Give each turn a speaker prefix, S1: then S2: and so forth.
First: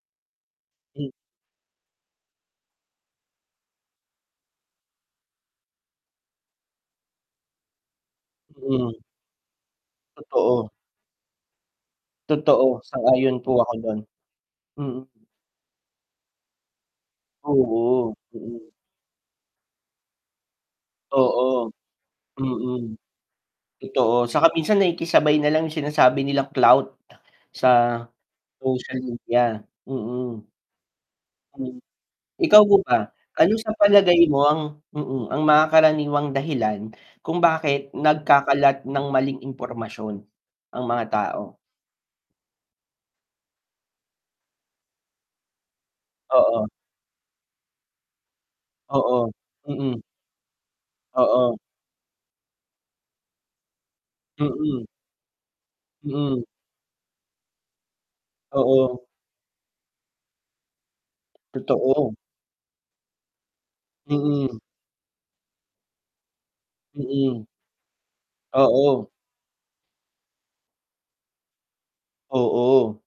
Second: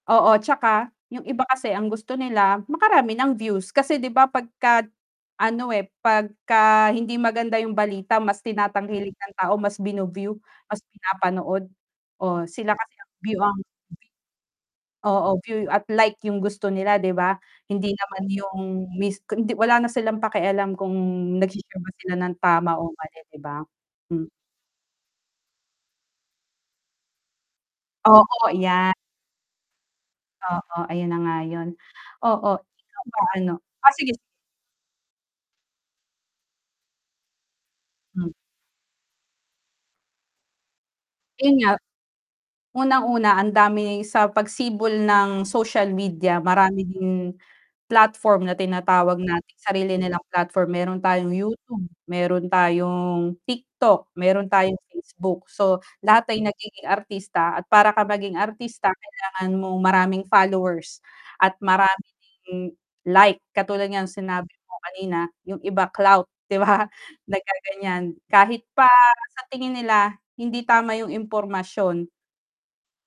S1: Oo tsaka
S2: Hm.
S1: yung iba kasi ang gusto nila makarami ng views kasi 'di ba pagka ano, eh, pagka hindi maganda yung balita mas
S2: Mhm.
S1: tinatangkilik ng tao, mas bino-view,
S2: Totoo.
S1: mas pinapanood. Oh, sila
S2: Totoo,
S1: kasi
S2: sang-ayon
S1: view ang
S2: po ako dun, mm.
S1: Oo, view at like yung gusto nila 'di ba? Hindi
S2: Oo,
S1: naman yung
S2: mm.
S1: miss wala na silang pakialam kung
S2: Oo,
S1: nag-se-share sila ng tama
S2: mm.
S1: o mali 'di ba?
S2: Totoo,
S1: Hm.
S2: saka minsan nakikisabay nalang yung sinasabi nilang clout sa
S1: Oo yan.
S2: social media, mm.
S1: Oo, ayun na nga yun.
S2: Hm,
S1: Oo,
S2: ikaw po
S1: ikaw
S2: ba?
S1: ba ano
S2: Anu sa
S1: o, sige
S2: palagay mo ang mm ang mga karaniwang dahilan kung bakit
S1: M.
S2: nagkakalat ng maling impormasyon ang mga
S1: Yun
S2: tao?
S1: nga, unang-una ang dami sa pagsibol ng social media,
S2: Oo.
S1: marami din platform na tinatawag
S2: Oo
S1: natin sarili
S2: mm.
S1: nilang platform, meron tayong
S2: Oo.
S1: YouTube, meron tayong TikTok, meron tayong
S2: Mm.
S1: Facebook, so lahat ay
S2: Mm.
S1: nagiging artista at para ka maging artista
S2: Oo.
S1: kailangan mong maraming followers at maraming
S2: Totoo.
S1: ding like katulad ng sinabi
S2: Mm.
S1: mo kanina yung iba clout 'di ba,
S2: Mm.
S1: naggaganyan kahit pa
S2: Oo.
S1: sa tingin nila hindi tama yung impormasyon.
S2: Oo.